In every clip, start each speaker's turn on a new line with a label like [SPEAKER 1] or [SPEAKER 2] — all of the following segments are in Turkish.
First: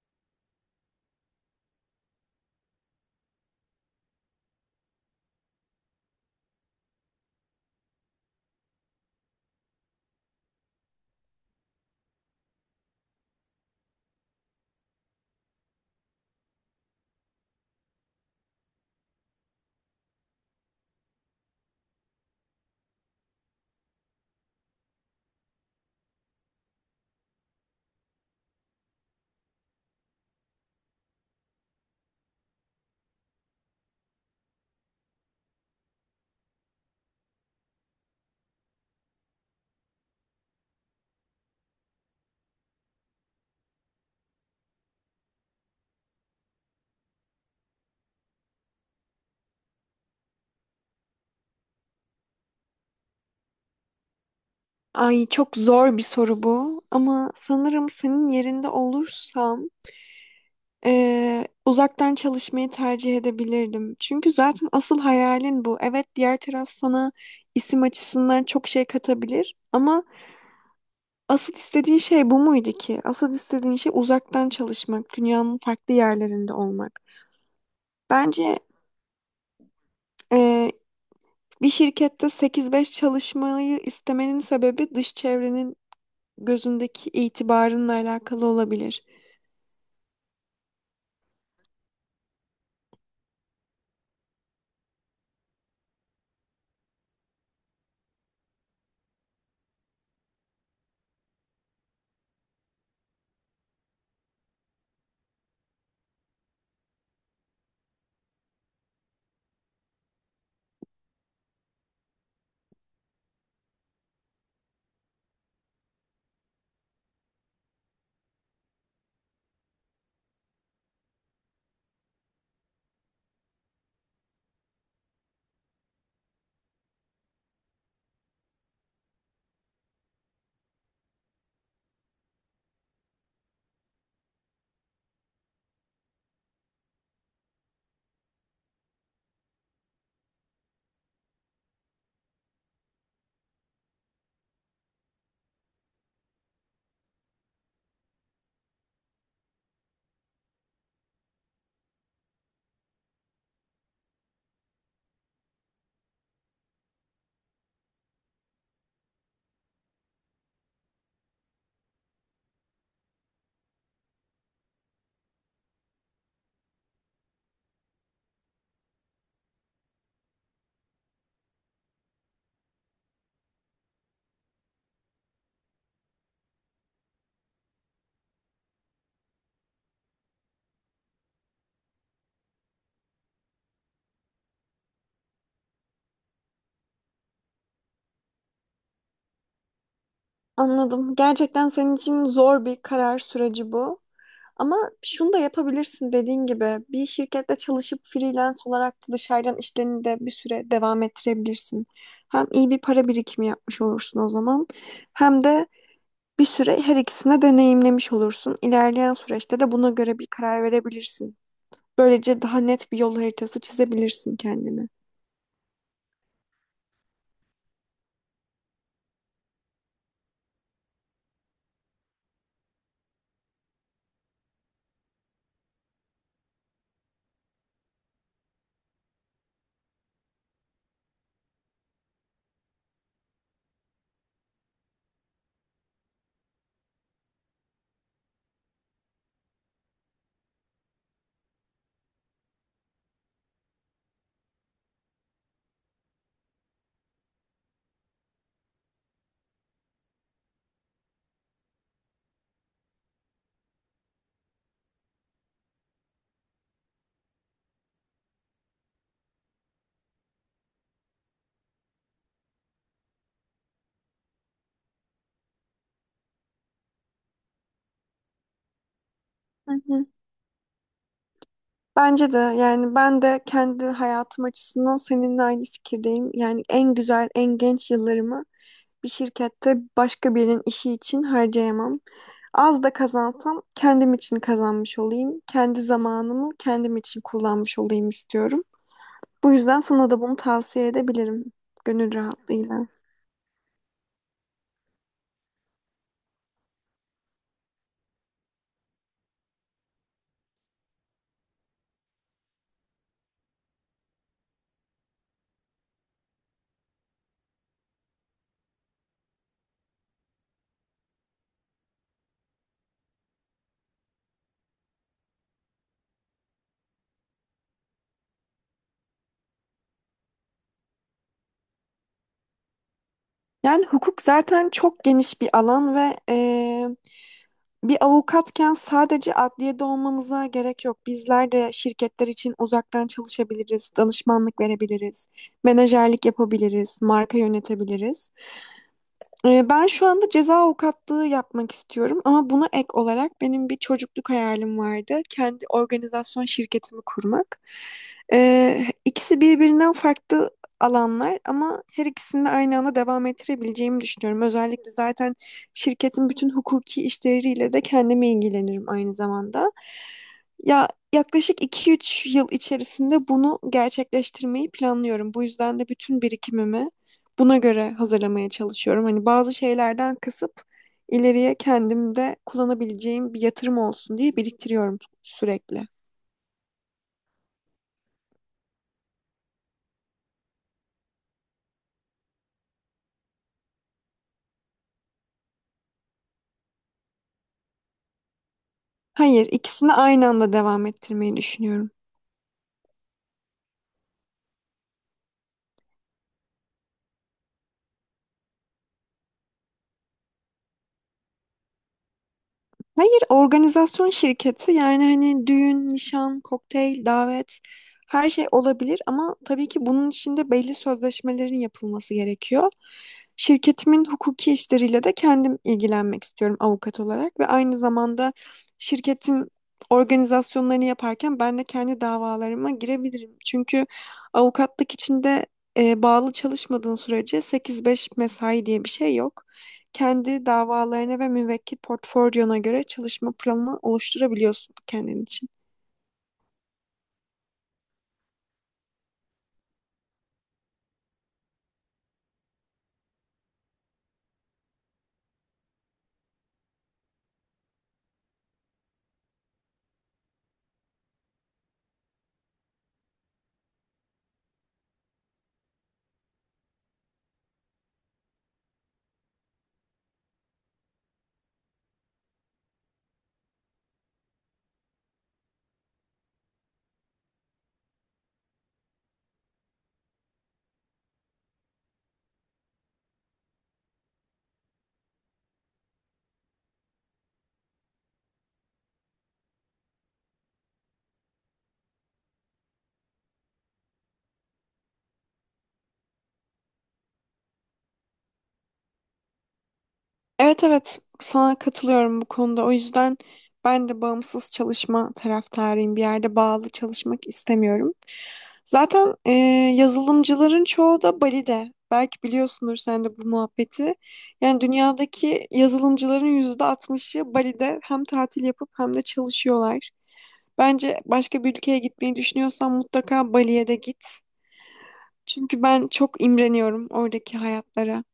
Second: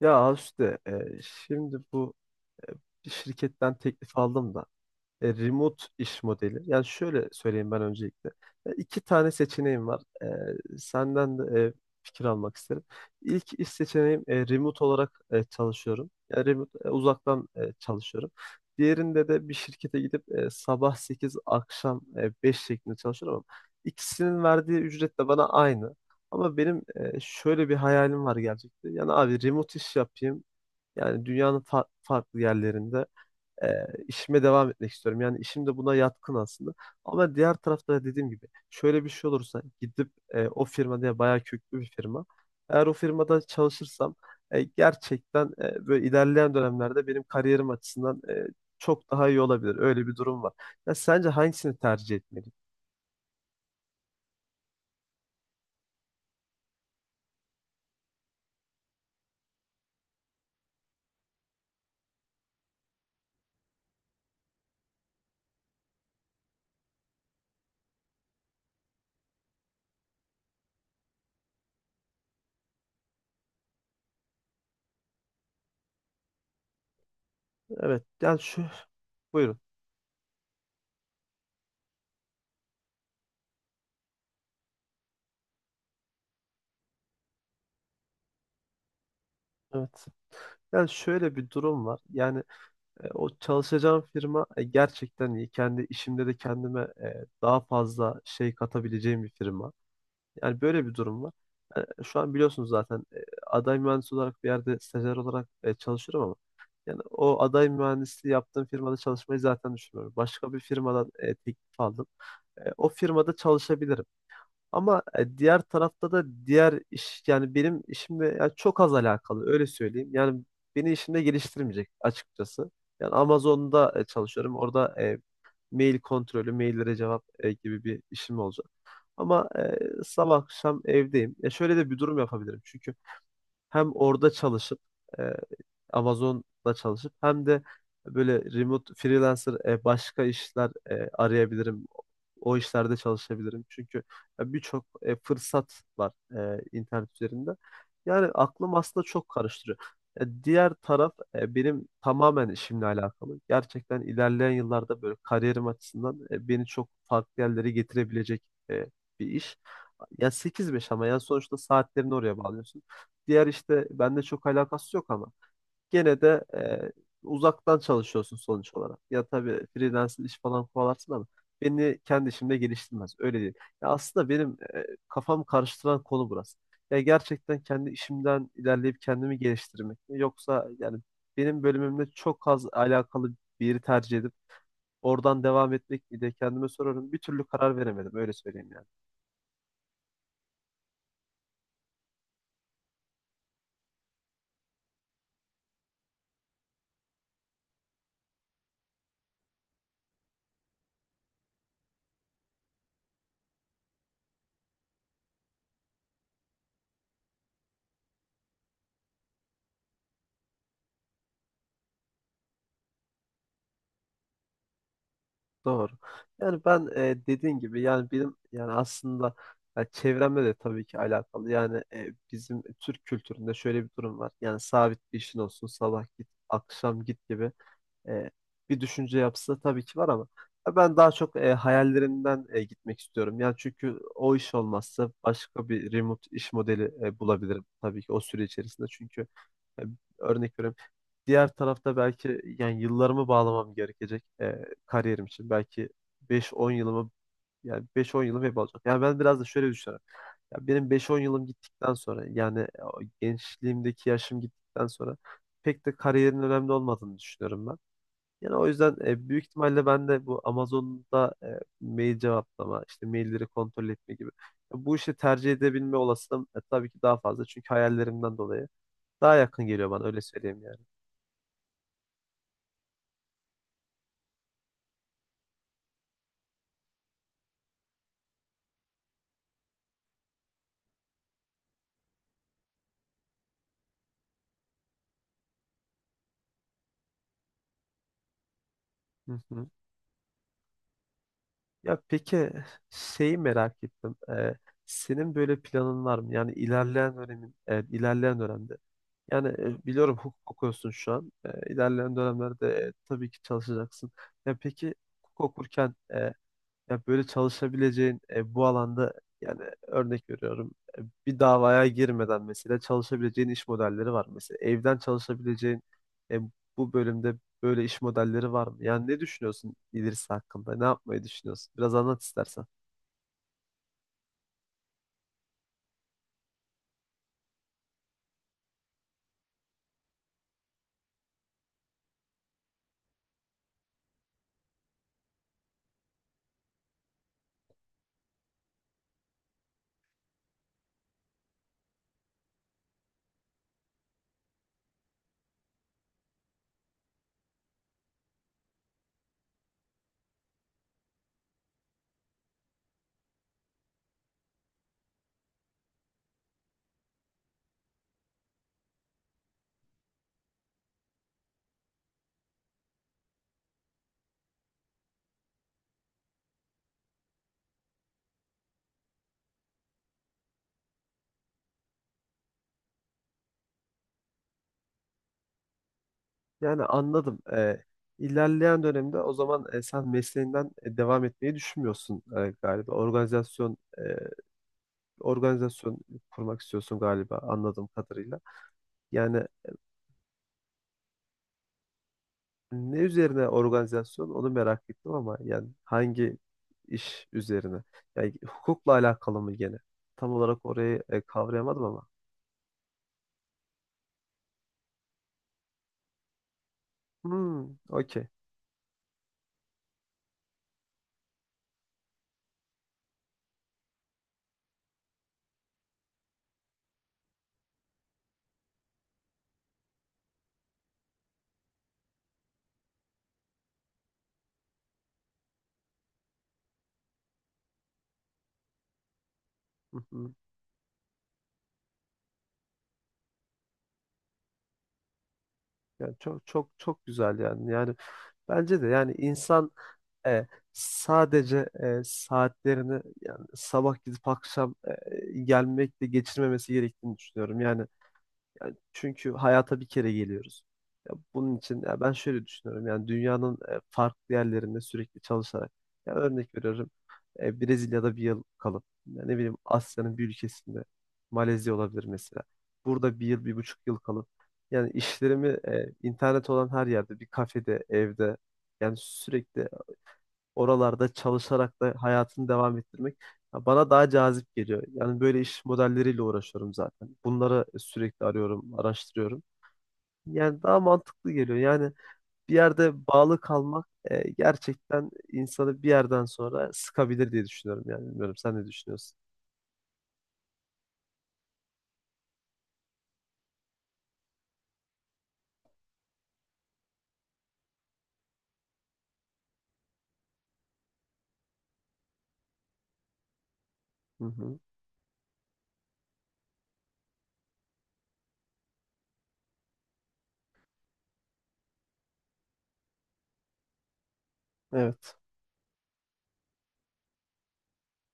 [SPEAKER 1] Ya Azuste, şimdi bu e, bir şirketten teklif aldım da remote iş modeli. Yani şöyle söyleyeyim ben öncelikle. İki tane seçeneğim var. Senden de fikir almak isterim. İlk iş seçeneğim remote olarak çalışıyorum. Yani remote, uzaktan çalışıyorum. Diğerinde de bir şirkete gidip sabah 8 akşam 5 şeklinde çalışıyorum ama ikisinin verdiği ücret de bana aynı. Ama benim şöyle bir hayalim var gerçekten. Yani abi remote iş yapayım. Yani dünyanın farklı yerlerinde e, işime devam etmek istiyorum. Yani işim de buna yatkın aslında. Ama diğer tarafta da dediğim gibi şöyle bir şey olursa gidip o firma diye bayağı köklü bir firma. Eğer o firmada çalışırsam gerçekten böyle ilerleyen dönemlerde benim kariyerim açısından çok daha iyi olabilir. Öyle bir durum var. Ya sence hangisini tercih etmeliyim?
[SPEAKER 2] Ay çok zor bir soru bu ama sanırım senin yerinde olursam uzaktan çalışmayı tercih edebilirdim. Çünkü zaten asıl hayalin bu. Evet diğer taraf sana isim açısından çok şey katabilir ama asıl istediğin şey bu muydu ki? Asıl istediğin şey uzaktan çalışmak, dünyanın farklı yerlerinde olmak.
[SPEAKER 1] Evet. Yani
[SPEAKER 2] Bence
[SPEAKER 1] şu, buyurun.
[SPEAKER 2] eee, bir şirkette sekiz beş çalışmayı istemenin sebebi dış çevrenin gözündeki itibarınla alakalı olabilir.
[SPEAKER 1] Evet. Yani şöyle bir durum var. Yani o çalışacağım firma gerçekten iyi. Kendi işimde de kendime daha fazla şey katabileceğim bir firma. Yani böyle bir durum var. Yani şu an biliyorsunuz zaten aday mühendis olarak bir yerde stajyer olarak çalışıyorum ama yani o aday mühendisliği yaptığım firmada çalışmayı zaten düşünmüyorum. Başka bir firmadan teklif aldım. O firmada çalışabilirim. Ama diğer tarafta da diğer iş yani benim işimle yani çok az alakalı öyle söyleyeyim. Yani beni işimde geliştirmeyecek açıkçası. Yani Amazon'da çalışıyorum. Orada mail kontrolü, maillere cevap gibi bir işim olacak. Ama sabah akşam evdeyim. Şöyle de bir durum yapabilirim. Çünkü hem orada çalışıp e, Amazon'da çalışıp hem de böyle remote freelancer başka işler arayabilirim. O işlerde çalışabilirim. Çünkü ya birçok fırsat var internet üzerinde. Yani aklım aslında çok karıştırıyor. Diğer taraf benim tamamen işimle alakalı. Gerçekten ilerleyen yıllarda böyle kariyerim açısından beni çok farklı yerlere getirebilecek e, bir iş. Ya sekiz beş ama yani sonuçta saatlerini oraya bağlıyorsun. Diğer işte bende çok alakası yok ama gene de uzaktan çalışıyorsun sonuç olarak. Ya tabii freelance iş falan kovalarsın ama beni kendi işimde geliştirmez. Öyle değil. Ya aslında benim kafam karıştıran konu burası. Ya gerçekten kendi işimden ilerleyip kendimi geliştirmek mi? Yoksa yani benim bölümümle çok az alakalı bir yeri tercih edip oradan devam etmek mi diye kendime soruyorum. Bir türlü karar veremedim öyle söyleyeyim yani.
[SPEAKER 2] Anladım. Gerçekten senin için zor bir karar süreci bu. Ama şunu da yapabilirsin dediğin gibi bir şirkette çalışıp freelance olarak da dışarıdan işlerini de bir süre devam ettirebilirsin. Hem iyi bir para birikimi yapmış olursun o zaman hem de bir süre her ikisini deneyimlemiş olursun. İlerleyen süreçte de buna göre bir karar verebilirsin. Böylece daha net bir yol haritası çizebilirsin kendine.
[SPEAKER 1] Doğru. Yani ben dediğin gibi yani benim yani aslında ya çevremle de tabii ki alakalı. Yani bizim Türk kültüründe şöyle bir durum var. Yani sabit bir işin olsun sabah git akşam git gibi e, bir düşünce yapısı tabii ki var ama ya ben daha çok hayallerimden gitmek istiyorum. Yani çünkü o iş olmazsa başka bir remote iş modeli bulabilirim tabii ki o süre içerisinde. Çünkü e, örnek veriyorum. Diğer tarafta belki yani yıllarımı bağlamam gerekecek kariyerim için. Belki beş on yılımı yani beş on yılım hep olacak. Yani ben biraz da şöyle düşünüyorum. Ya benim beş on yılım gittikten sonra yani o gençliğimdeki yaşım gittikten sonra pek de kariyerin önemli olmadığını düşünüyorum ben. Yani o yüzden büyük ihtimalle ben de bu Amazon'da mail cevaplama, işte mailleri kontrol etme gibi. Bu işi tercih edebilme olasılığım tabii ki daha fazla. Çünkü hayallerimden dolayı daha yakın
[SPEAKER 2] Hı
[SPEAKER 1] geliyor bana
[SPEAKER 2] hı.
[SPEAKER 1] öyle söyleyeyim yani.
[SPEAKER 2] Bence de yani ben de kendi hayatım açısından seninle aynı fikirdeyim. Yani en güzel, en genç yıllarımı bir şirkette başka birinin işi için harcayamam. Az da kazansam kendim için kazanmış olayım. Kendi zamanımı kendim için kullanmış olayım istiyorum.
[SPEAKER 1] Hı
[SPEAKER 2] Bu
[SPEAKER 1] hı.
[SPEAKER 2] yüzden sana da bunu tavsiye edebilirim
[SPEAKER 1] Ya
[SPEAKER 2] gönül
[SPEAKER 1] peki
[SPEAKER 2] rahatlığıyla.
[SPEAKER 1] şeyi merak ettim. Senin böyle planın var mı? Yani ilerleyen dönemde. Yani biliyorum hukuk okuyorsun şu an. İlerleyen dönemlerde tabii ki çalışacaksın. Ya peki hukuk okurken ya böyle çalışabileceğin bu alanda yani örnek veriyorum bir davaya girmeden mesela çalışabileceğin iş modelleri var. Mesela evden çalışabileceğin e, bu bölümde böyle iş modelleri var mı? Yani ne düşünüyorsun ilerisi hakkında? Ne yapmayı düşünüyorsun? Biraz anlat istersen.
[SPEAKER 2] Yani hukuk zaten çok geniş bir alan ve bir avukatken sadece adliyede olmamıza gerek yok. Bizler de şirketler için uzaktan çalışabiliriz, danışmanlık verebiliriz, menajerlik yapabiliriz, marka yönetebiliriz. Ben şu anda ceza avukatlığı yapmak istiyorum ama buna ek olarak benim bir çocukluk hayalim vardı. Kendi organizasyon şirketimi kurmak. İkisi birbirinden farklı alanlar ama her ikisini de aynı anda devam ettirebileceğimi düşünüyorum. Özellikle zaten şirketin bütün hukuki işleriyle de kendime ilgilenirim aynı zamanda. Ya yaklaşık iki üç yıl içerisinde bunu gerçekleştirmeyi planlıyorum. Bu yüzden de bütün birikimimi buna göre hazırlamaya çalışıyorum. Hani bazı şeylerden kısıp ileriye kendimde kullanabileceğim bir yatırım olsun diye biriktiriyorum sürekli.
[SPEAKER 1] Yani anladım. İlerleyen dönemde o zaman sen mesleğinden devam etmeyi düşünmüyorsun galiba. Organizasyon kurmak istiyorsun galiba anladığım kadarıyla. Yani
[SPEAKER 2] Hayır, ikisini aynı anda devam ettirmeyi düşünüyorum.
[SPEAKER 1] ne üzerine organizasyon onu merak ettim ama yani hangi iş üzerine? Yani hukukla alakalı mı gene? Tam olarak orayı kavrayamadım ama.
[SPEAKER 2] Hayır, organizasyon şirketi yani hani düğün, nişan, kokteyl, davet
[SPEAKER 1] Hmm, okey.
[SPEAKER 2] her şey olabilir ama tabii ki bunun içinde belli sözleşmelerin yapılması gerekiyor. Şirketimin hukuki işleriyle de kendim ilgilenmek istiyorum avukat olarak ve aynı zamanda şirketim organizasyonlarını yaparken ben de kendi davalarıma girebilirim. Çünkü avukatlık içinde bağlı çalışmadığın sürece sekiz beş mesai diye bir şey yok,
[SPEAKER 1] Hı hı.
[SPEAKER 2] kendi davalarına ve müvekkil portfolyona göre çalışma planını oluşturabiliyorsun kendin için.
[SPEAKER 1] Yani çok çok çok güzel yani. Yani bence de yani insan e, sadece saatlerini yani sabah gidip akşam gelmekle geçirmemesi gerektiğini düşünüyorum. Yani çünkü hayata bir kere geliyoruz. Ya bunun için ya ben şöyle düşünüyorum. Yani dünyanın farklı yerlerinde sürekli çalışarak ya örnek veriyorum. Brezilya'da bir yıl kalıp ya ne bileyim Asya'nın bir ülkesinde Malezya olabilir mesela. Burada bir yıl, bir buçuk yıl kalıp yani işlerimi internet olan her yerde bir kafede, evde yani sürekli oralarda çalışarak da hayatını devam ettirmek ya bana daha cazip geliyor. Yani böyle iş modelleriyle uğraşıyorum zaten. Bunları sürekli arıyorum, araştırıyorum. Yani daha mantıklı geliyor. Yani bir yerde bağlı kalmak gerçekten insanı bir yerden sonra sıkabilir diye düşünüyorum yani. Bilmiyorum sen ne düşünüyorsun?
[SPEAKER 2] Evet evet sana katılıyorum bu konuda. O yüzden ben de bağımsız çalışma taraftarıyım. Bir yerde bağlı çalışmak istemiyorum. Zaten yazılımcıların çoğu da Bali'de. Belki biliyorsundur sen de bu muhabbeti.
[SPEAKER 1] Hı hı.
[SPEAKER 2] Yani dünyadaki yazılımcıların %60'ı Bali'de hem tatil yapıp hem de çalışıyorlar. Bence başka bir ülkeye gitmeyi düşünüyorsan mutlaka Bali'ye de git.
[SPEAKER 1] Evet.
[SPEAKER 2] Çünkü ben çok imreniyorum oradaki hayatlara.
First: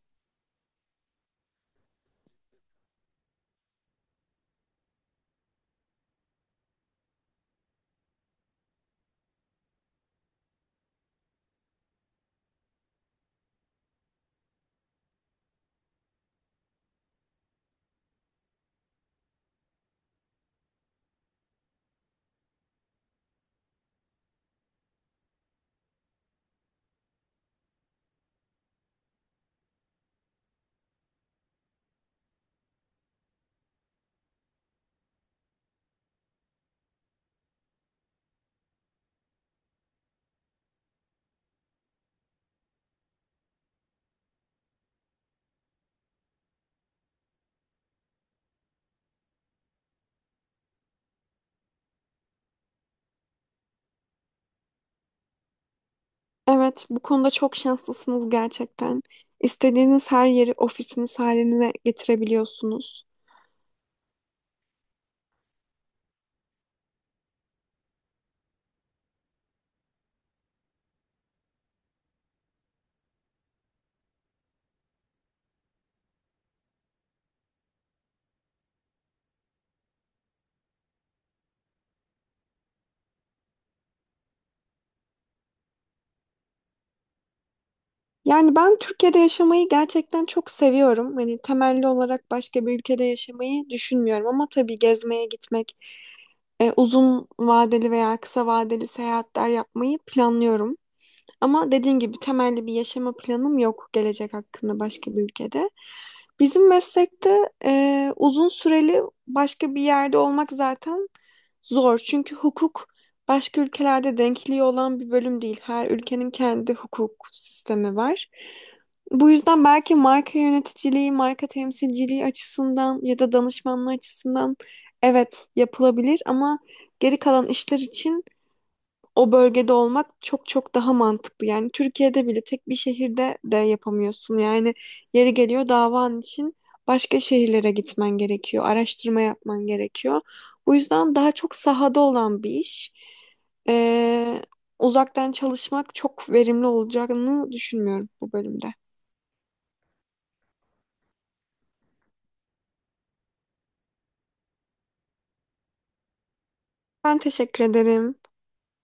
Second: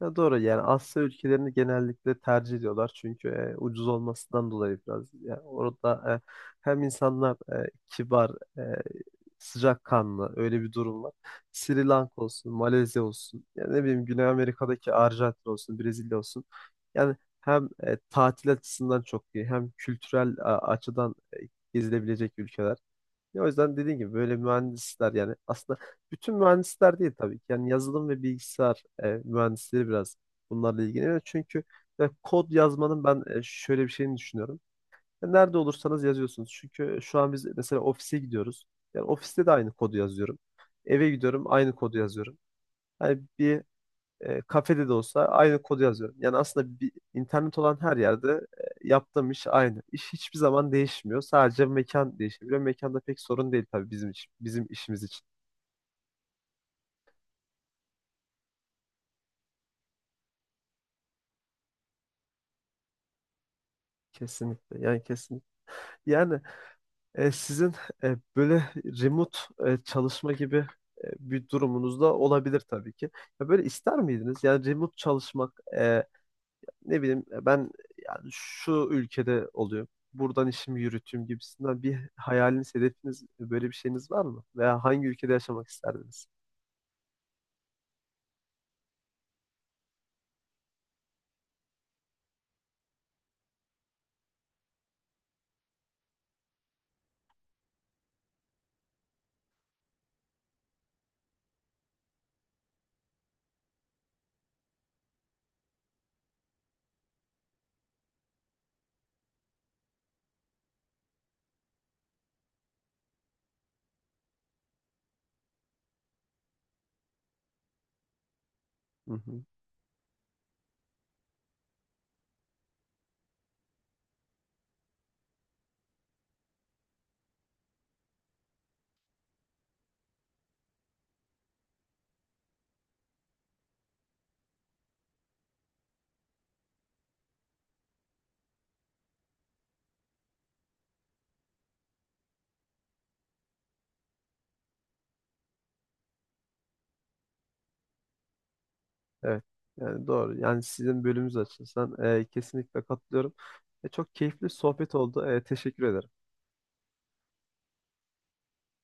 [SPEAKER 1] Ya doğru yani Asya ülkelerini genellikle tercih ediyorlar çünkü ucuz olmasından dolayı biraz. Yani orada hem insanlar kibar, e, sıcakkanlı öyle bir durum var. Sri Lanka olsun, Malezya olsun, yani ne bileyim Güney Amerika'daki Arjantin olsun, Brezilya olsun. Yani hem tatil açısından çok iyi hem kültürel açıdan gezilebilecek ülkeler. Ya o yüzden dediğim gibi böyle mühendisler yani aslında bütün mühendisler değil tabii ki. Yani yazılım ve bilgisayar mühendisleri biraz bunlarla ilgileniyor. Çünkü ya kod yazmanın ben şöyle bir şeyini düşünüyorum. Ya nerede olursanız yazıyorsunuz. Çünkü şu an biz mesela ofise gidiyoruz. Yani ofiste de aynı kodu yazıyorum. Eve gidiyorum aynı kodu yazıyorum. Yani bir kafede de olsa aynı kodu yazıyorum. Yani aslında bir, internet olan her yerde yaptığım iş aynı. İş hiçbir zaman değişmiyor. Sadece mekan değişebiliyor. Mekanda pek sorun değil tabii bizim için, bizim işimiz için.
[SPEAKER 2] Evet, bu konuda çok şanslısınız gerçekten. İstediğiniz her yeri ofisiniz haline getirebiliyorsunuz.
[SPEAKER 1] Kesinlikle. Yani kesinlikle. Yani sizin böyle remote çalışma gibi bir durumunuz da olabilir tabii ki. Ya böyle ister miydiniz? Yani remote çalışmak ne bileyim ya ben yani şu ülkede oluyor. Buradan işimi yürüteyim gibisinden bir hayaliniz, hedefiniz, böyle bir şeyiniz var mı? Veya hangi ülkede yaşamak isterdiniz?
[SPEAKER 2] Yani ben Türkiye'de yaşamayı gerçekten çok seviyorum. Hani temelli olarak başka bir ülkede yaşamayı düşünmüyorum ama tabii gezmeye gitmek, uzun vadeli veya kısa vadeli seyahatler yapmayı planlıyorum. Ama dediğim gibi temelli bir yaşama planım yok gelecek hakkında başka bir ülkede. Bizim meslekte uzun süreli başka bir yerde olmak zaten zor. Çünkü hukuk başka ülkelerde denkliği olan bir bölüm değil. Her ülkenin kendi hukuk sistemi var.
[SPEAKER 1] Hı
[SPEAKER 2] Bu
[SPEAKER 1] hı.
[SPEAKER 2] yüzden belki marka yöneticiliği, marka temsilciliği açısından ya da danışmanlığı açısından evet yapılabilir ama geri kalan işler için o bölgede olmak çok çok daha mantıklı. Yani Türkiye'de bile tek bir şehirde de yapamıyorsun. Yani yeri geliyor davan için başka şehirlere gitmen gerekiyor, araştırma yapman gerekiyor. Bu yüzden daha çok sahada olan bir iş. Ee, Uzaktan çalışmak çok verimli olacağını düşünmüyorum bu bölümde.
[SPEAKER 1] Evet. Yani doğru. Yani sizin bölümünüz açısından kesinlikle katılıyorum. Çok keyifli sohbet oldu. Teşekkür ederim.
[SPEAKER 2] Ben teşekkür ederim.